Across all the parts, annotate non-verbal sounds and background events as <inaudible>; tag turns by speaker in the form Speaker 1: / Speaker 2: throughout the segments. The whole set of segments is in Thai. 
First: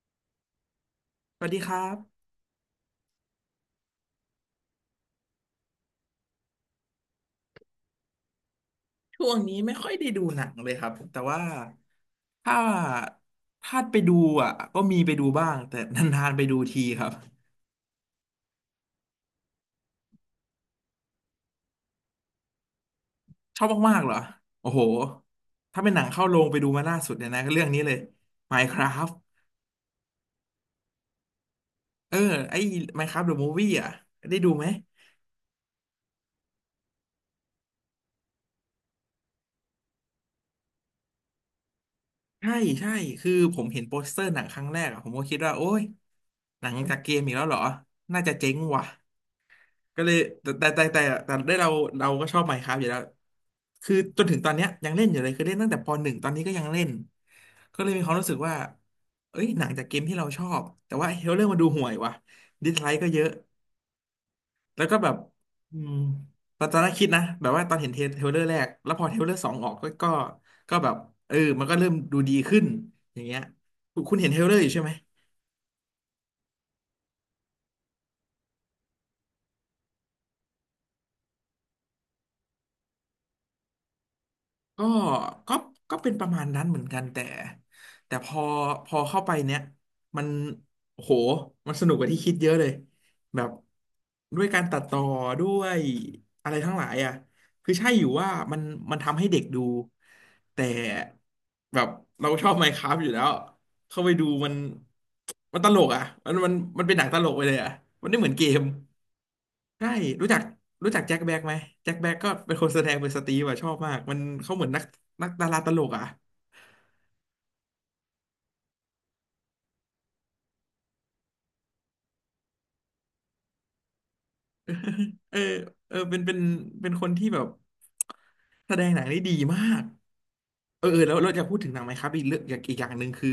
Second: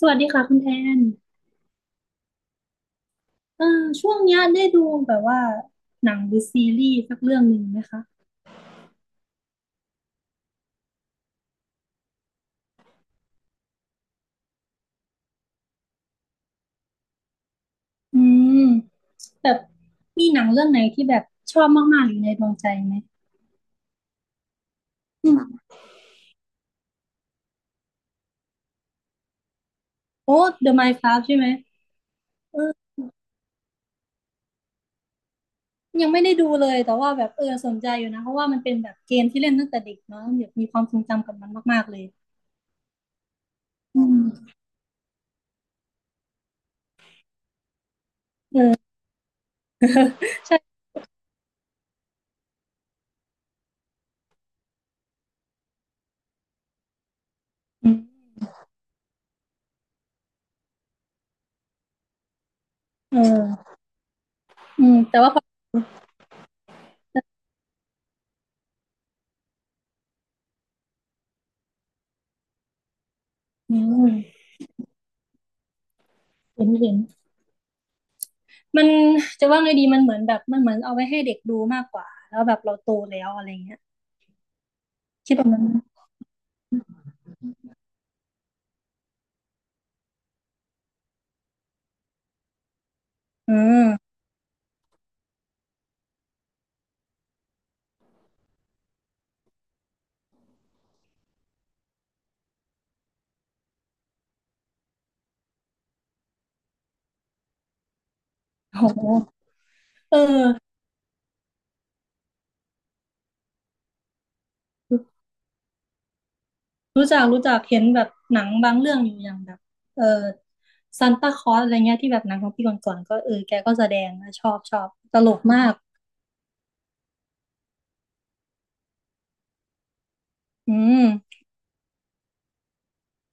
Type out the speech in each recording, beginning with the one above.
Speaker 1: สวัสดีค่ะคุณแทน
Speaker 2: สวัสดีครับ
Speaker 1: เออช่วงเนี้ยได้ดูแบบว่าหนังหรือซีรีส์สักเรื่องหนึ่งไหมคะ
Speaker 2: ช่วงนี้ไม่ค่อยได้ดูหนังเลยครับแต่ว่าถ้าถ้าไปดูอ่ะก็มีไปดูบ้างแต่นานๆไปดูทีครับ
Speaker 1: อืมแบบมีหนังเรื่องไหนที่แบบชอบมากๆอยู่ในดวงใจไหม
Speaker 2: ชอบมากๆเหรอโอ้โห
Speaker 1: อืม
Speaker 2: ถ้าเป็นหนังเข้าโรงไปดูมาล่าสุดเนี่ยนะก็เรื่องนี้เลย Minecraft
Speaker 1: โอ้ The Minecraft ใช่ไหม
Speaker 2: เออไอ้
Speaker 1: เออ
Speaker 2: Minecraft the Movie อ่ะได้ดูไหม
Speaker 1: ยังไม่ได้ดูเลยแต่ว่าแบบเออสนใจอยู่นะเพราะว่ามันเป็นแบบเกมที่เล่นตั้งแต่เด็กเนาะแบบมีความทรงจำกับมันมากๆเลย
Speaker 2: ใช่ใช่คือผมเห็นโป
Speaker 1: อื
Speaker 2: สเตอ
Speaker 1: ม
Speaker 2: ร์หนังครั้งแรกอะผมก็คิดว่าโอ้ยหนังจากเกมอีกแล้วเหรอน่าจะเจ๊ง
Speaker 1: เอ
Speaker 2: ว่ะ
Speaker 1: อ
Speaker 2: ก็เลย
Speaker 1: <laughs>
Speaker 2: แต่
Speaker 1: ใช่
Speaker 2: แต่แต่แต่แต่ได้เราก็ชอบ Minecraft อยู่แล้วคือจนถึงตอนเนี้ยยังเล่นอยู่เลยคือเล่นตั้งแต่ปหนึ่งตอนนี้ก็ยังเล่นก็เล
Speaker 1: อื
Speaker 2: ย
Speaker 1: ม
Speaker 2: มีความรู้สึกว่าเอ้ยหนังจากเกมที่เราชอบแต่ว่าเฮลเลอร์มาดูห่วยว่ะดิสไลค์ก็
Speaker 1: เอ
Speaker 2: เยอะ
Speaker 1: อ
Speaker 2: แล้
Speaker 1: อื
Speaker 2: วก็
Speaker 1: ม
Speaker 2: แบบ
Speaker 1: แต่ว่าพอ
Speaker 2: อืมตอนแรกคิดนะแบบว่าตอนเห็นเทรลเลอร์แรกแล้วพอเทรลเลอร์สองออกก็แบบเออมันก็เริ่มดูดีขึ้นอย่างเงี้ย
Speaker 1: อื
Speaker 2: คุณเห็นเทร
Speaker 1: ม
Speaker 2: ลเลอร์อยู่ใช่ไหม
Speaker 1: เห็นเห็น มันจะว่าไงดีมันเหมือนแบบมันเหมือนเอาไว้ให้เด็กดูมากกว่าแล้วแบบเราโตแล้วอะไรเงี้ย
Speaker 2: ก็
Speaker 1: คิดแบบ
Speaker 2: ก็
Speaker 1: นั้น
Speaker 2: ก็เป็นประมาณนั้นเหมือนกันแต่พอเข้าไปเนี้ยมันโอ้โหมันสนุกกว่าที่คิดเยอะเลยแบบ
Speaker 1: อืม
Speaker 2: ด้วยการตัดต่อด้วยอะไรทั้งหลายอ่ะคือใช่อยู่ว่ามันทำให้เด็กดูแต่แบบเราชอบ Minecraft อยู่แล้ว เข้าไปดูมันมันตลกอ่ะมันเป็นหนังตลกไปเลยอ่ะมันไม่เหมือนเกม
Speaker 1: โห
Speaker 2: ใช่
Speaker 1: เ
Speaker 2: รู้จัก
Speaker 1: ออ
Speaker 2: รู้จักแจ็คแบ็กไหมแจ็คแบ็กก็เป็นคนแสดงเป็นสตีฟอะชอบมากมันเขาเหมือนนักดาราตลกอ่ะ
Speaker 1: รู้จักรู้จักเห็นแบบหนังบางเรื่องอยู่อย่างแบบเออซานตาคลอสอะไรเงี้ยที่แบบหนังของพี่ก่อนๆก็เออแกก็แสดงนะชอบชอบตล
Speaker 2: เออ
Speaker 1: กมาก
Speaker 2: เออเป็นเป็นคนที่แบบแสดงหนังได้ดีมาก
Speaker 1: อื
Speaker 2: เออเออ
Speaker 1: ม
Speaker 2: แล้วเราจะพูดถึงหนังไหมครับอีกเรื่องอย่างอีกอย่างหนึ่งคือ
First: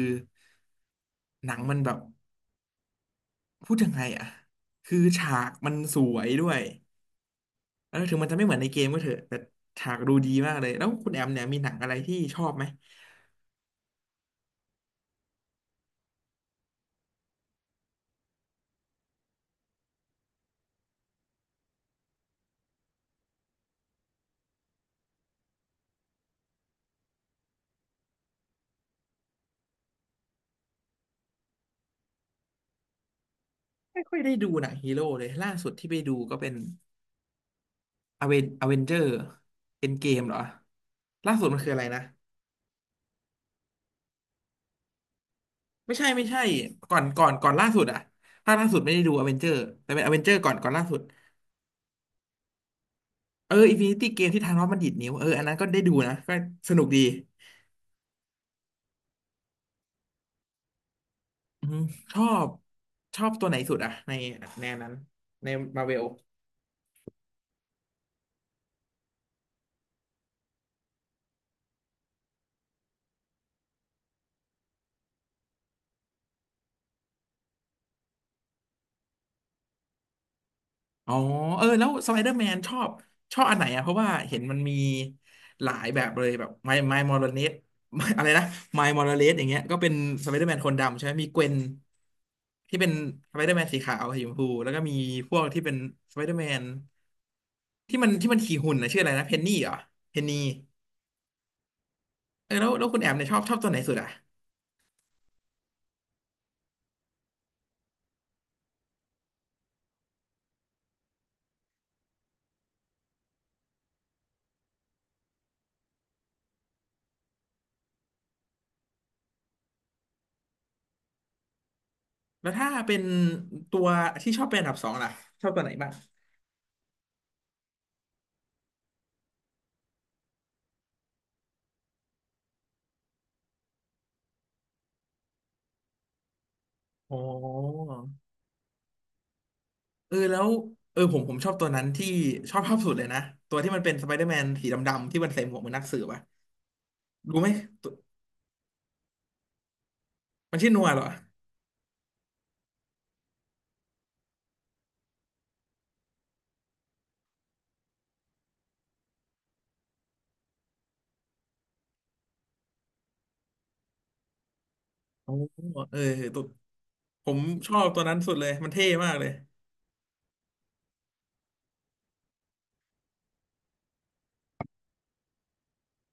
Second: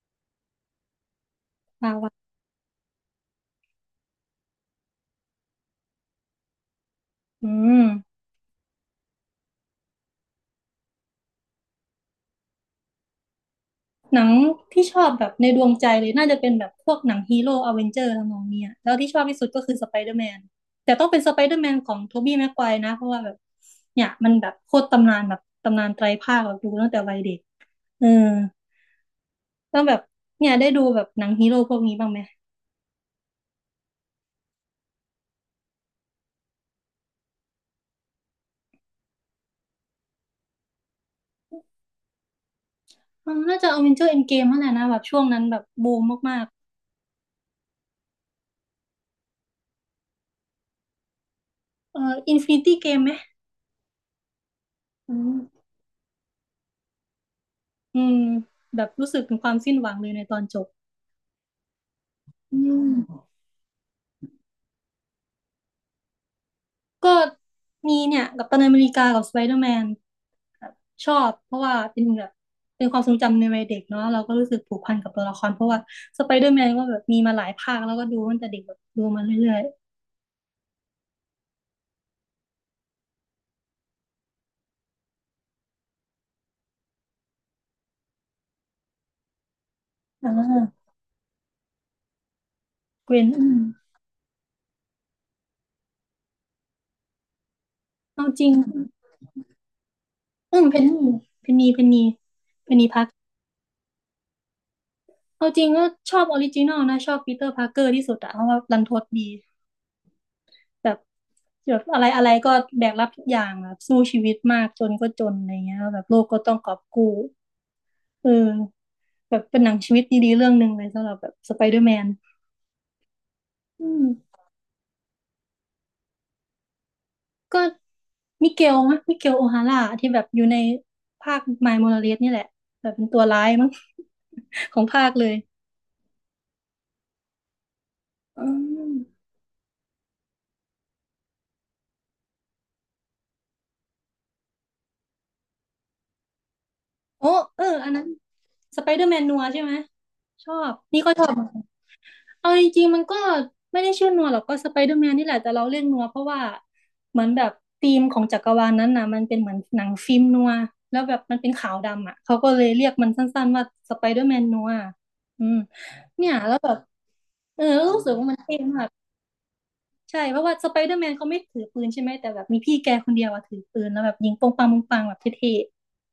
Speaker 2: หนังมันแบ
Speaker 1: ปา
Speaker 2: บ
Speaker 1: วะ
Speaker 2: พูดยังไงอ่ะคือฉากมันสวยด้วย
Speaker 1: อืม
Speaker 2: แล้วถึงมันจะไม่เหมือนในเกมก็เถอะแต่ฉากดูดีมากเลยแล้วคุณแอมเนี่ยมีหนังอะไรที่ชอบไหม
Speaker 1: หนังที่ชอบแบบในดวงใจเลยน่าจะเป็นแบบพวกหนังฮีโร่อเวนเจอร์ทำนองเนี้ยแล้วที่ชอบที่สุดก็คือสไปเดอร์แมนแต่ต้องเป็นสไปเดอร์แมนของโทบี้แม็กไกวร์นะเพราะว่าแบบเนี่ยมันแบบโคตรตำนานแบบตำนานไตรภาคแบบดูตั้งแต่วัยเด็กเออแล้วแบบเนี่ยได้ดูแบบหนังฮีโร่พวกนี้บ้างไหม
Speaker 2: ไม่ค่อยได้ดูหนังฮีโร่เลยล่าสุดที่ไปดูก็เป็นอเวนเจอร์เป็นเกมเหรอล่าสุดมันคืออะไรนะ
Speaker 1: เออน่าจะอเวนเจอร์เอ็นเกมนั่นแหละนะแบบช่วงนั้นแบบ
Speaker 2: ไม่
Speaker 1: บูม
Speaker 2: ใช่ไม่ใช่
Speaker 1: มาก
Speaker 2: ก่อนล่าสุดอะภาคล่าสุดไม่ได้ดูอเวนเจอร์แต่เป็นอเวนเจอร์ก่อนล่าสุด
Speaker 1: ๆเอออินฟินิตี้เกมไหม
Speaker 2: เอออินฟินิตี้เกมที่ธานอสมันดีดนิ้
Speaker 1: อื
Speaker 2: วเอออันนั้น
Speaker 1: ม
Speaker 2: ก็ได้ดูนะก็สนุกดี
Speaker 1: อืมแบบรู้สึกถึงความสิ้นหวังเลยในตอนจบ
Speaker 2: อืมชอบ
Speaker 1: อื
Speaker 2: ชอ
Speaker 1: ม
Speaker 2: บตัวไหนสุดอะในแนวนั้นในมาเวล
Speaker 1: ก็มีเนี่ยกัปตันอเมริกากับสไปเดอร์แมนแบบชอบเพราะว่าเป็นแบบเป็นความทรงจำในวัยเด็กเนาะเราก็รู้สึกผูกพันกับตัวละครเพราะว่าสไปเดอร์แมนก็แบบมีมาหลายภาคแล้วก็ดูตั้งแต่เด็กแบบดูมาเรื่อย
Speaker 2: อ๋อเออแล้วสไปเดอร์แมนชอบอันไหนอ่ะเพราะว่าเห็นมันมีหลายแบบเลยแบบไมลมอร์ <laughs> เลสอะไรนะไมมอร์เลสอย่างเงี้ยก็เป็น
Speaker 1: ๆ
Speaker 2: ส
Speaker 1: อ่
Speaker 2: ไปเดอร์แมนคน
Speaker 1: า
Speaker 2: ดำใช่ไหมมีเกวนที่เป็น
Speaker 1: เกรน
Speaker 2: สไป
Speaker 1: อื
Speaker 2: เดอร์
Speaker 1: ม
Speaker 2: แมนสีขาวสีชมพูแล้วก็มีพวกที่เป็นสไปเดอร์แมนที่มันที่
Speaker 1: เอา
Speaker 2: มัน
Speaker 1: จริง
Speaker 2: ขี่หุ่นนะชื่ออะไรนะเพนนี่เหรอเพนนี
Speaker 1: อืมเพนนีเพนนี
Speaker 2: เออแล้
Speaker 1: เพ
Speaker 2: ว
Speaker 1: น
Speaker 2: แล้
Speaker 1: นี
Speaker 2: วคุณ
Speaker 1: พั
Speaker 2: แอ
Speaker 1: ก
Speaker 2: มเนี่ยชอบตัวไหนสุดอ่ะ
Speaker 1: เอาจริงก็ชอบออริจินอลนะชอบปีเตอร์พาร์เกอร์ที่สุดอะเพราะว่ารันทดดีแบบแบบอะไรอะไรก็แบกรับทุกอย่างแบบสู้ชีวิตมากจนก็จนอะไรเงี้ยแบบโลกก็ต้องกอบกู้ เออแบบเป็นหนังชีวิตดีๆเรื่องหนึ่งเลยสำหรับแบบสไปเดอร์แมน
Speaker 2: แล้วถ้าเป็นตัว
Speaker 1: อืม
Speaker 2: ที่ชอบเป็นอันดับสองล่ะชอบตัวไหนบ้าง
Speaker 1: ก็มิเกลโอฮาร่าที่แบบอยู่ในภาคมายโมราเลสนี่แหละแบบเป็นตัวร้ายมั้ง <laughs> ของภาคเลย
Speaker 2: อ๋อ
Speaker 1: อืม
Speaker 2: เออแล้วเออผมชอบตัวนั้นที่ชอบภาพสุดเลยนะตัวที่มันเป็นสไปเดอร์แมนสีดำๆที่มันใส่หมวกเหมือนนักสืบอะ
Speaker 1: โอ้
Speaker 2: รู้ไหม
Speaker 1: เออ
Speaker 2: ตั
Speaker 1: อัน
Speaker 2: ว
Speaker 1: นั้นสไปเดอร์แมนนัวใช่ไหมชอ
Speaker 2: มันชื่อ
Speaker 1: บ
Speaker 2: นัวเห
Speaker 1: นี่
Speaker 2: รอ
Speaker 1: ก็ชอบ เอาจริงๆมันก็ไม่ได้ชื่อนัวหรอกก็สไปเดอร์แมนนี่แหละแต่เราเรียกนัวเพราะว่าเหมือนแบบธีมของจักรวาลนั้นน่ะมันเป็นเหมือนหนังฟิล์มนัวแล้วแบบมันเป็นขาวดำอ่ะเขาก็เลยเรียกมันสั้นๆว่าสไปเดอร์แมนนัว
Speaker 2: โอ้
Speaker 1: อืม
Speaker 2: เออ
Speaker 1: เนี่ย
Speaker 2: ตัว
Speaker 1: แล้วแบบ
Speaker 2: ผม
Speaker 1: เออ
Speaker 2: ชอบตั
Speaker 1: รู้
Speaker 2: ว
Speaker 1: สึ
Speaker 2: นั้
Speaker 1: ก
Speaker 2: น
Speaker 1: ว่า
Speaker 2: สุ
Speaker 1: มั
Speaker 2: ด
Speaker 1: น
Speaker 2: เลย
Speaker 1: เท่
Speaker 2: มัน
Speaker 1: มา
Speaker 2: เท่
Speaker 1: ก
Speaker 2: มากเลย
Speaker 1: ใช่เพราะว่าสไปเดอร์แมนเขาไม่ถือปืนใช่ไหมแต่แบบมีพี่แกคนเดียวอะถือปืนแล้วแบบยิงปงปังปงปังแบบเท่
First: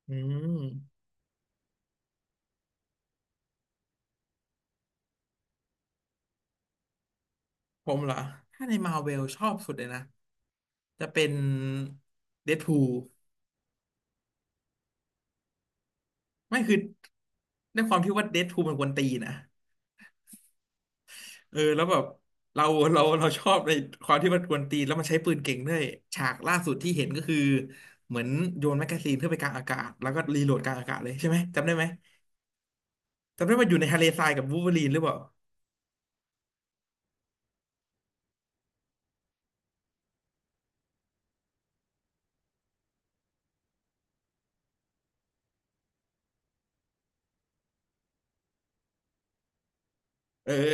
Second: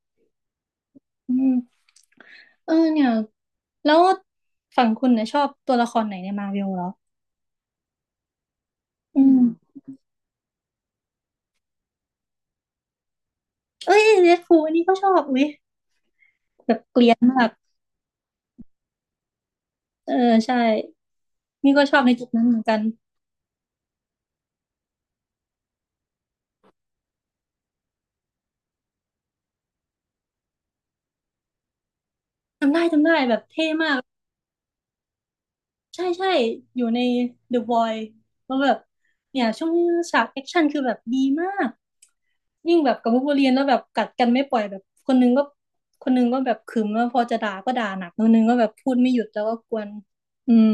Speaker 2: อืม
Speaker 1: ๆอืมเออเนี่ยแล้วฝั่งคุณเนี่ยชอบตัวละครไหนในมาร์เวลเหรอ
Speaker 2: ผมเหรอถ้าในมาเวล
Speaker 1: อื
Speaker 2: ช
Speaker 1: ม
Speaker 2: อบสุดเลยนะจะเป็นเดดพูล
Speaker 1: เอ้ยเรดฟูลอันนี้ก็ชอบอุ้ย
Speaker 2: ไม่คือด้วยความที่ว่าเดดพูลมันกวนตีนนะ
Speaker 1: เออใช่
Speaker 2: เออ
Speaker 1: นี่
Speaker 2: แล้
Speaker 1: ก็
Speaker 2: ว
Speaker 1: ช
Speaker 2: แบ
Speaker 1: อบ
Speaker 2: บ
Speaker 1: ในจุดนั้นเหมือ
Speaker 2: เรา
Speaker 1: นกัน
Speaker 2: เราชอบในความที่มันกวนตีนแล้วมันใช้ปืนเก่งด้วยฉากล่าสุดที่เห็นก็คือเหมือนโยนแมกกาซีนขึ้นไปกลางอากาศแล้วก็รีโหลดกลางอากาศเลยใช่ไหมจำได้ไหม
Speaker 1: จำได้จำได้แบบ
Speaker 2: จำได้ว่า
Speaker 1: เท่
Speaker 2: อยู่ใน
Speaker 1: มา
Speaker 2: ทะ
Speaker 1: ก
Speaker 2: เลทรายกับวูล์ฟเวอรีนหรือเปล่า
Speaker 1: ใช่ใช่อยู่ใน The Void แล้วแบบเนี่ยช่วงฉากแอคชั่นคือแบบดีมากยิ่งแบบกับวูล์ฟเวอรีนแล้วแบบกัดกันไม่ปล่อยแบบคนนึงก็แบบขึมแล้วพอจะด่าก็ด่าหนักคนนึงก็แบบพูดไม่หยุดแล้วก็กวน
Speaker 2: เออ
Speaker 1: อืม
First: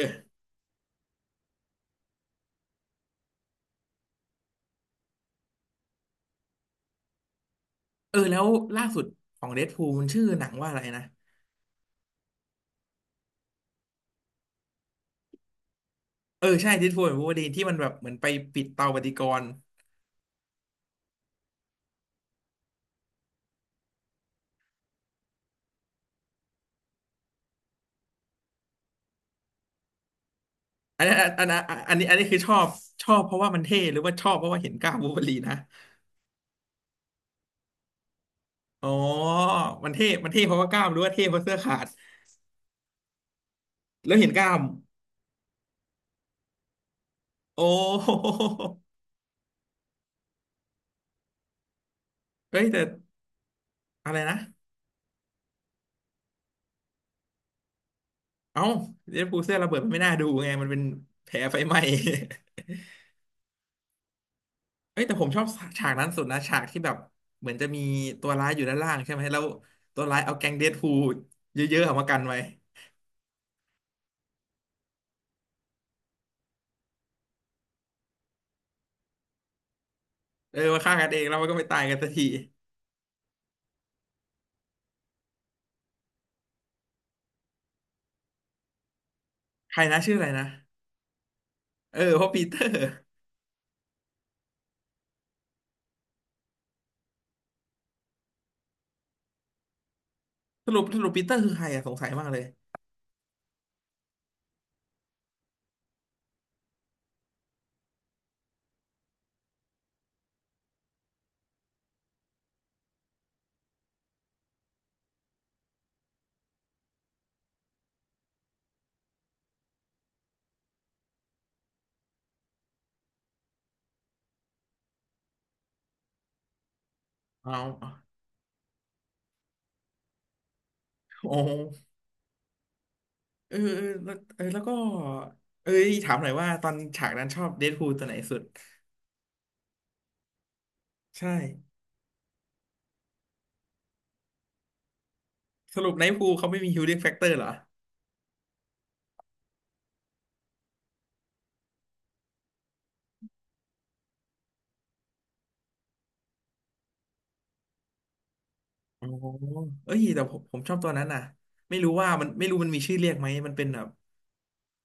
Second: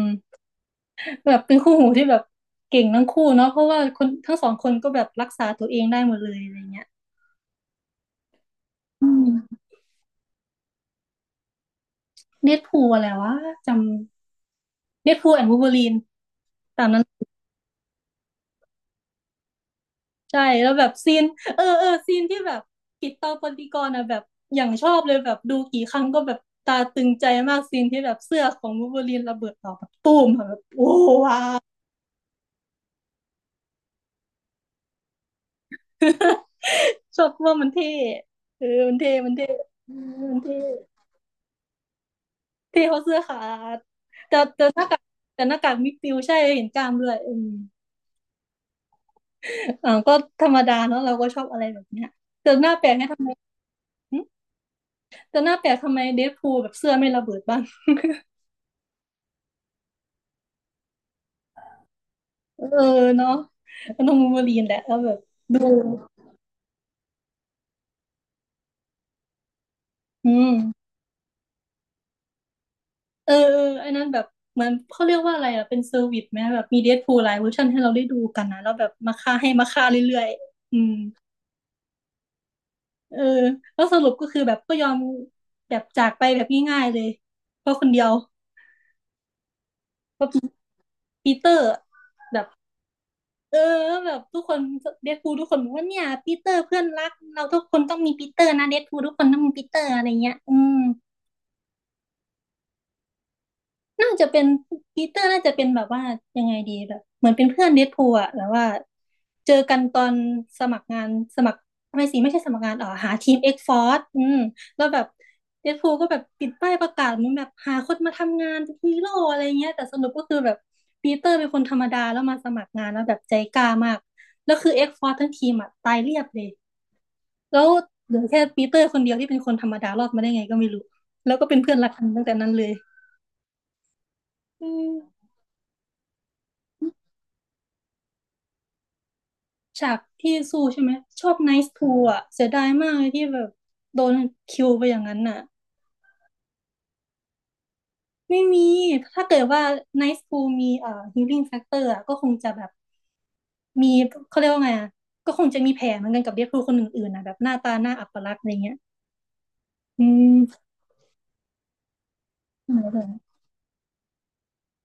Speaker 1: แบบเป็นคู่หูที่แบบเก่งทั้งคู่เนาะเพราะว่าคนทั้งสองคนก็แบบรักษาตัวเองได้หมดเลยอะไรเงี้ย
Speaker 2: เออแล้วล่าสุด
Speaker 1: อื
Speaker 2: ของ
Speaker 1: ม
Speaker 2: เดดพูลมันชื่อหนังว่าอะไรนะ
Speaker 1: เน o ตพูอะไรวะจำเน o ตพูแอนด์วูล์ฟเวอรีน
Speaker 2: เออใช่เด
Speaker 1: ตาม
Speaker 2: ด
Speaker 1: นั้
Speaker 2: พู
Speaker 1: น
Speaker 2: ลกับวูล์ฟเวอรีนที่มันแบบเหมือนไปปิดเตาปฏิกรณ์
Speaker 1: ใช่แล้วแบบซีนเออซีนที่แบบกิตตอปฏิกรณ์อะแบบอย่างชอบเลยแบบดูกี่ครั้งก็แบบตาตึงใจมากซีนที่แบบเสื้อของวูล์ฟเวอรีนระเบิดออกแบบตูมอะแบบโอ้
Speaker 2: อันนั้น
Speaker 1: ว้า
Speaker 2: อันนั้
Speaker 1: ว
Speaker 2: นอันนี้คือชอบชอบเพราะว่ามันเท่หรือว่าชอบเพราะว่าเห็นกล้ามวูล์ฟเวอรีนนะ
Speaker 1: ชอบว่ามันเท่เออ
Speaker 2: อ๋อ
Speaker 1: มันเท่ มันเท่
Speaker 2: มั
Speaker 1: เอ
Speaker 2: น
Speaker 1: อ
Speaker 2: เท่มัน
Speaker 1: มั
Speaker 2: เท่
Speaker 1: น
Speaker 2: เพ
Speaker 1: เท่
Speaker 2: ราะว่ากล้ามหรือว่าเท่เพราะเสื้อขาด
Speaker 1: เท่เขาะเสื้อขาด
Speaker 2: แล้วเห็น
Speaker 1: แต่
Speaker 2: กล้าม
Speaker 1: แต่หน้าแต่หน้ากากมิดฟิลด์ใช่เห็นกล้ามด้วยอืม
Speaker 2: โอ้ <laughs> โห
Speaker 1: อ่าก็ธรรมดาเนาะเราก็ชอบอะไรแบบเนี้ยแต่
Speaker 2: เฮ้
Speaker 1: ห
Speaker 2: ย
Speaker 1: น้า
Speaker 2: แต่
Speaker 1: แปลกให้ทำไม
Speaker 2: อะไรนะ
Speaker 1: แต่หน้าแปลกทำไมเดดพูลแบบเสื้อไม่ระเบิดบ้าง
Speaker 2: เอ้าเดดพูลเสื้อระเบิดมันไม่น่าดูไงมันเป็นแผลไฟไหม้
Speaker 1: เออเนาะมันต้องวูล์ฟเวอรีนแหละ
Speaker 2: <laughs>
Speaker 1: แล้ว
Speaker 2: เอ้ย
Speaker 1: แบ
Speaker 2: แต่
Speaker 1: บ
Speaker 2: ผมชอบ
Speaker 1: ดู
Speaker 2: ฉากนั้นสุดนะฉากที่แบบเหมือนจะมีตัวร้ายอยู่ด้านล่างใช่ไหมแล้วตัวร้าย
Speaker 1: อื
Speaker 2: เอาแก๊
Speaker 1: ม
Speaker 2: งเดดพูลเยอะๆออกมากันไว้
Speaker 1: เออเออไอ้นั้นแบบเหมอนเขาเรียกว่าอะไรอ่ะเป็นเซอร์วิสไหมแบบมีเดดพูลหลายเวอร์ชันให้เราได้ดูกันนะแล้วแบบมาฆ่าให้มาฆ่าเรื่อย
Speaker 2: เออ
Speaker 1: ๆอื
Speaker 2: มาฆ่า
Speaker 1: ม
Speaker 2: กันเองแล้วมันก็ไม่ตายกันสักที
Speaker 1: เออแล้วสรุปก็คือแบบก็ยอมแบบจากไปแบบง่ายๆเลยเพราะคนเดียว
Speaker 2: ใครนะชื่อ
Speaker 1: เพ
Speaker 2: อะไร
Speaker 1: ราะ
Speaker 2: นะ
Speaker 1: ปีเตอร์
Speaker 2: เออเพราะ
Speaker 1: แบ
Speaker 2: ปี
Speaker 1: บ
Speaker 2: เตอร์
Speaker 1: เออแบบทุกคนเดดพูลทุกคนบอกว่าเนี่ยปีเตอร์เพื่อนรักเราทุกคนต้องมีปีเตอร์นะเดดพูลทุกคนต้องมีปีเตอร์อะไรเงี้ยอื
Speaker 2: สรุ
Speaker 1: ม
Speaker 2: ปสรุปปีเตอร์คือใครอะสงสัยมากเลย
Speaker 1: น่าจะเป็นปีเตอร์น่าจะเป็นแบบว่ายังไงดีแบบเหมือนเป็นเพื่อนเดดพูลอะแบบว่าเจอกันตอนสมัครงานสมัครไม่สิไม่ใช่สมัครงานอ๋อหาทีมเอ็กฟอร์อืมแล้วแบบเดดพูลก็แบบปิดป้ายประกาศเหมันแบบหาคนมาทำงานเป็นฮีโร่อะไรเงี้ยแต่สรุปก็คือแบบปีเตอร์เป็นคนธรรมดาแล้วมาสมัครงานแล้วแบบใจกล้ามากแล้วคือเอ็กฟอร์ทั้งทีมอะตายเรียบเลย
Speaker 2: เอา
Speaker 1: แล้วเหลือแค่ปีเตอร์คนเดียวที่เป็นคนธรรมดารอดมาได้ไงก็ไม่รู้
Speaker 2: โอ
Speaker 1: แล้วก็เป็นเพื่อน
Speaker 2: ้
Speaker 1: รักกันตั้งแต่นั้นเลย
Speaker 2: เออเออแล้วเออแล้ว
Speaker 1: อื
Speaker 2: ก็
Speaker 1: ม
Speaker 2: เอ้ยถามหน่อยว่าตอนฉากนั้นชอบเดดพูลตัวไหนสุด
Speaker 1: ฉากที่สู้ใช่ไหมช
Speaker 2: ใช่
Speaker 1: อบไนซ์ทูอ่ะเสียดายมากเลยที่แบบโดนคิวไปอย่างนั้นน่ะ
Speaker 2: สรุปไนท์พูลเขาไม่มีฮิลลิ่งแฟกเตอร์เหรอ
Speaker 1: ไม่มีถ้าเกิดว่าไนซ์ทูมีฮีลิ่งแฟกเตอร์อ่ะก็คงจะแบบมีเขาเรียกว่าไงอ่ะก็คงจะมีแผลเหมือนกันกับเดดพูลคนอื่นๆนะแบบหน้าตาหน้าอัปลักษณ์อะไรเงี้ย
Speaker 2: อ๋อเอ้ย
Speaker 1: อื
Speaker 2: แต่ผม
Speaker 1: ม
Speaker 2: ชอบตัวนั้นน่ะไม่รู้ว่ามันไม่รู้มัน
Speaker 1: ไห
Speaker 2: มี
Speaker 1: น
Speaker 2: ชื่อ
Speaker 1: เล
Speaker 2: เรี
Speaker 1: ย
Speaker 2: ยกไหมมันเป็นแบบ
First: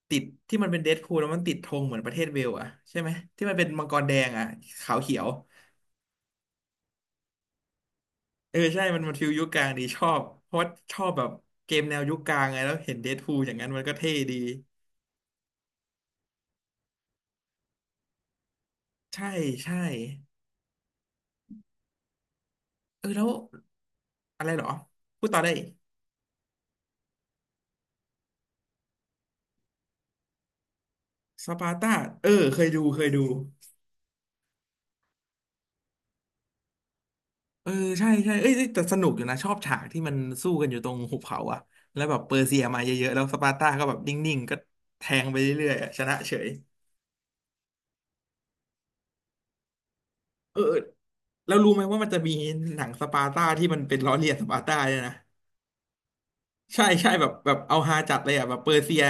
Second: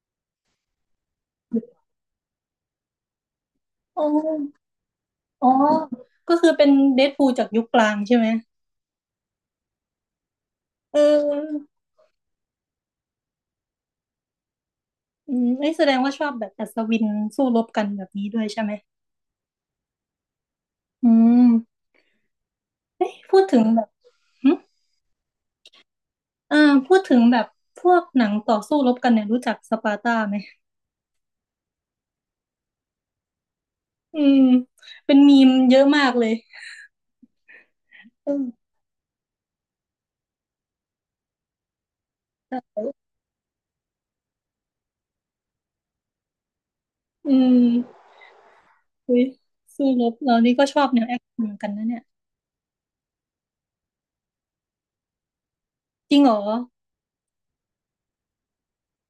Speaker 2: ติดที่มันเป็นเดดพูลแล้วมันติดธงเหมือนประเทศเวลส์อ่ะใช่ไหมที่มันเป็นมังก
Speaker 1: โอ้
Speaker 2: รแดงอ่ะขาวเขียว
Speaker 1: อ๋อก็คือเป็นเดดพูลจากยุคกลางใช่ไหม
Speaker 2: เออใช่มันฟิลยุคกลางดีชอบเพราะว่าช
Speaker 1: เ
Speaker 2: อบแบบ
Speaker 1: ออ
Speaker 2: เกมแนวยุคกลางไงแล้วเห็นเดดพูลอย่างนั้นมันก็เท่ดี
Speaker 1: อืมเอ้ยแสดงว่าชอบแบบอัศวินสู้รบกันแบบนี้ด้วยใช่ไหม
Speaker 2: ใช่ใช่
Speaker 1: อืม
Speaker 2: เอ
Speaker 1: เอ้
Speaker 2: อ
Speaker 1: ย
Speaker 2: แล้ว
Speaker 1: พูดถึงแบบ
Speaker 2: อะไร
Speaker 1: หึ
Speaker 2: เหรอพูดต่อได้
Speaker 1: อ่าพูดถึงแบบพวกหนังต่อสู้รบกันเนี่ยรู้จักสปาร์ตาไหม
Speaker 2: สปาร์ตาเออเคยดูเคยดู
Speaker 1: อืมเป็นมีมเยอะมากเลย
Speaker 2: เออใช่ใช่
Speaker 1: อืม
Speaker 2: เอ้ยเอ้ยแต่สนุกอยู่นะชอบฉากที่มันสู้กันอยู่ตรงหุบเขาอะแล้วแบบเปอร์
Speaker 1: ใช
Speaker 2: เซียมา
Speaker 1: ่
Speaker 2: เยอะๆแล้วสปาร์ตาก็แบบนิ่งๆก็แทงไปเรื่อยๆอะชนะเฉย
Speaker 1: อืมอุ้ยสู้รบเรานี่
Speaker 2: เออ
Speaker 1: ก็
Speaker 2: เอ
Speaker 1: ช
Speaker 2: อ
Speaker 1: อบแนวแอคชั่นเหมื
Speaker 2: แล้
Speaker 1: อ
Speaker 2: ว
Speaker 1: นกั
Speaker 2: รู้
Speaker 1: น
Speaker 2: ไหม
Speaker 1: นะ
Speaker 2: ว่า
Speaker 1: เนี่ย
Speaker 2: มันจะมีหนังสปาร์ตาที่มันเป็นล้อเลียนสปาร์ตาเนี่ยนะ
Speaker 1: จริงเหรอ
Speaker 2: ใช่ใช่แบบเอาฮาจัดเลยอะแบบเปอร์เซีย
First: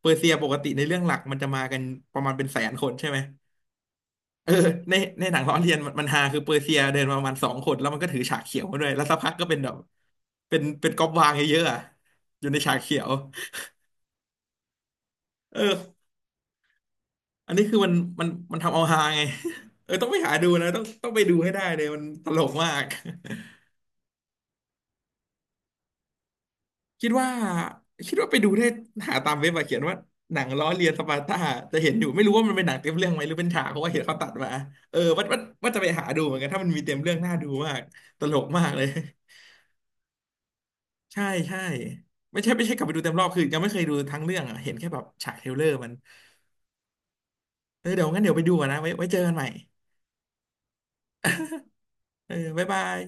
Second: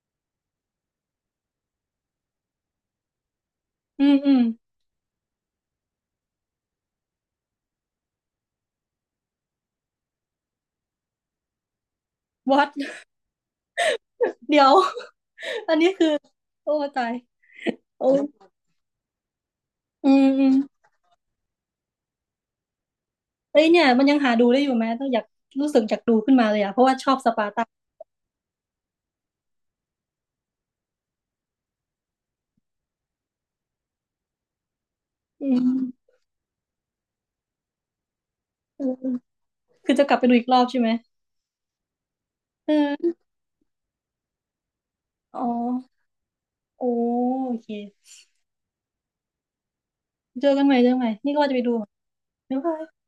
Speaker 2: เปอร์เซียปกติในเรื่องหลักมันจะมากันประมาณเป็นแสนคนใช่ไหม
Speaker 1: อืมอืม
Speaker 2: เออในในหนังล้อเลียนมันฮาคือเปอร์เซียเดินมาประมาณสองคนแล้วมันก็ถือฉากเขียวมาด้วยแล้วสักพักก็เป็นแบบเป็นก๊อบวางเยอะๆอะอยู่ใน
Speaker 1: วัด
Speaker 2: ฉากเขียว
Speaker 1: เดี๋ยว <laughs> อันนี้
Speaker 2: เออ
Speaker 1: คือโอ้ตาย
Speaker 2: อันนี้คือมัน
Speaker 1: โอ้ย
Speaker 2: มันมันทำเอาฮาไง <laughs> เออต้อ
Speaker 1: อื
Speaker 2: งไป
Speaker 1: ม
Speaker 2: หา
Speaker 1: อื
Speaker 2: ดู
Speaker 1: ม
Speaker 2: นะต้องไปดูให้ได้เลยมันตลกมาก
Speaker 1: เอ้
Speaker 2: <laughs>
Speaker 1: ยเนี่ยมันยังหาดูได้อยู่ไหมต้องอยากรู้สึกอยากดูขึ้นมาเลยอะเพราะว่า
Speaker 2: คิ
Speaker 1: ช
Speaker 2: ด
Speaker 1: อบ
Speaker 2: ว่า
Speaker 1: สปาร์ตา
Speaker 2: คิดว่าไปดูได้หาตามเว็บมาเขียนว่าหนังล้อเลียนสปาร์ตาจะเห็นอยู่ไม่รู้ว่ามันเป็นหนังเต็มเรื่องไหมหรือเป็นฉากเพราะว่าเห็นเขาตัดมาเออว่า
Speaker 1: อื
Speaker 2: ว่าจะไปหา
Speaker 1: ม
Speaker 2: ดูเหมือนกันถ้ามันมีเต็มเรื่องน่าดูมากตลกมากเล
Speaker 1: อื
Speaker 2: ย
Speaker 1: มอืม
Speaker 2: <laughs>
Speaker 1: คือจะกลับไปดูอีกรอบใช่ไหม
Speaker 2: ใช่ใช่ไม่ใช่กลับไปดูเต็ม
Speaker 1: เออ
Speaker 2: รอบคือยังไม่เคยดูทั้งเรื่องอะเห็นแค่แบบฉาก
Speaker 1: อ๋
Speaker 2: เท
Speaker 1: อ
Speaker 2: รลเลอร์มัน
Speaker 1: โอโอเค
Speaker 2: เออเดี๋ยวงั้นเดี๋ยวไปดูก่อนนะไว้เจอกันใหม่
Speaker 1: เจอกันใหม่เจอกันใหม่นี่ก็ว่าจะไปดู
Speaker 2: เออ
Speaker 1: บ๊าย
Speaker 2: บ๊าย
Speaker 1: บา
Speaker 2: บา
Speaker 1: ย
Speaker 2: ย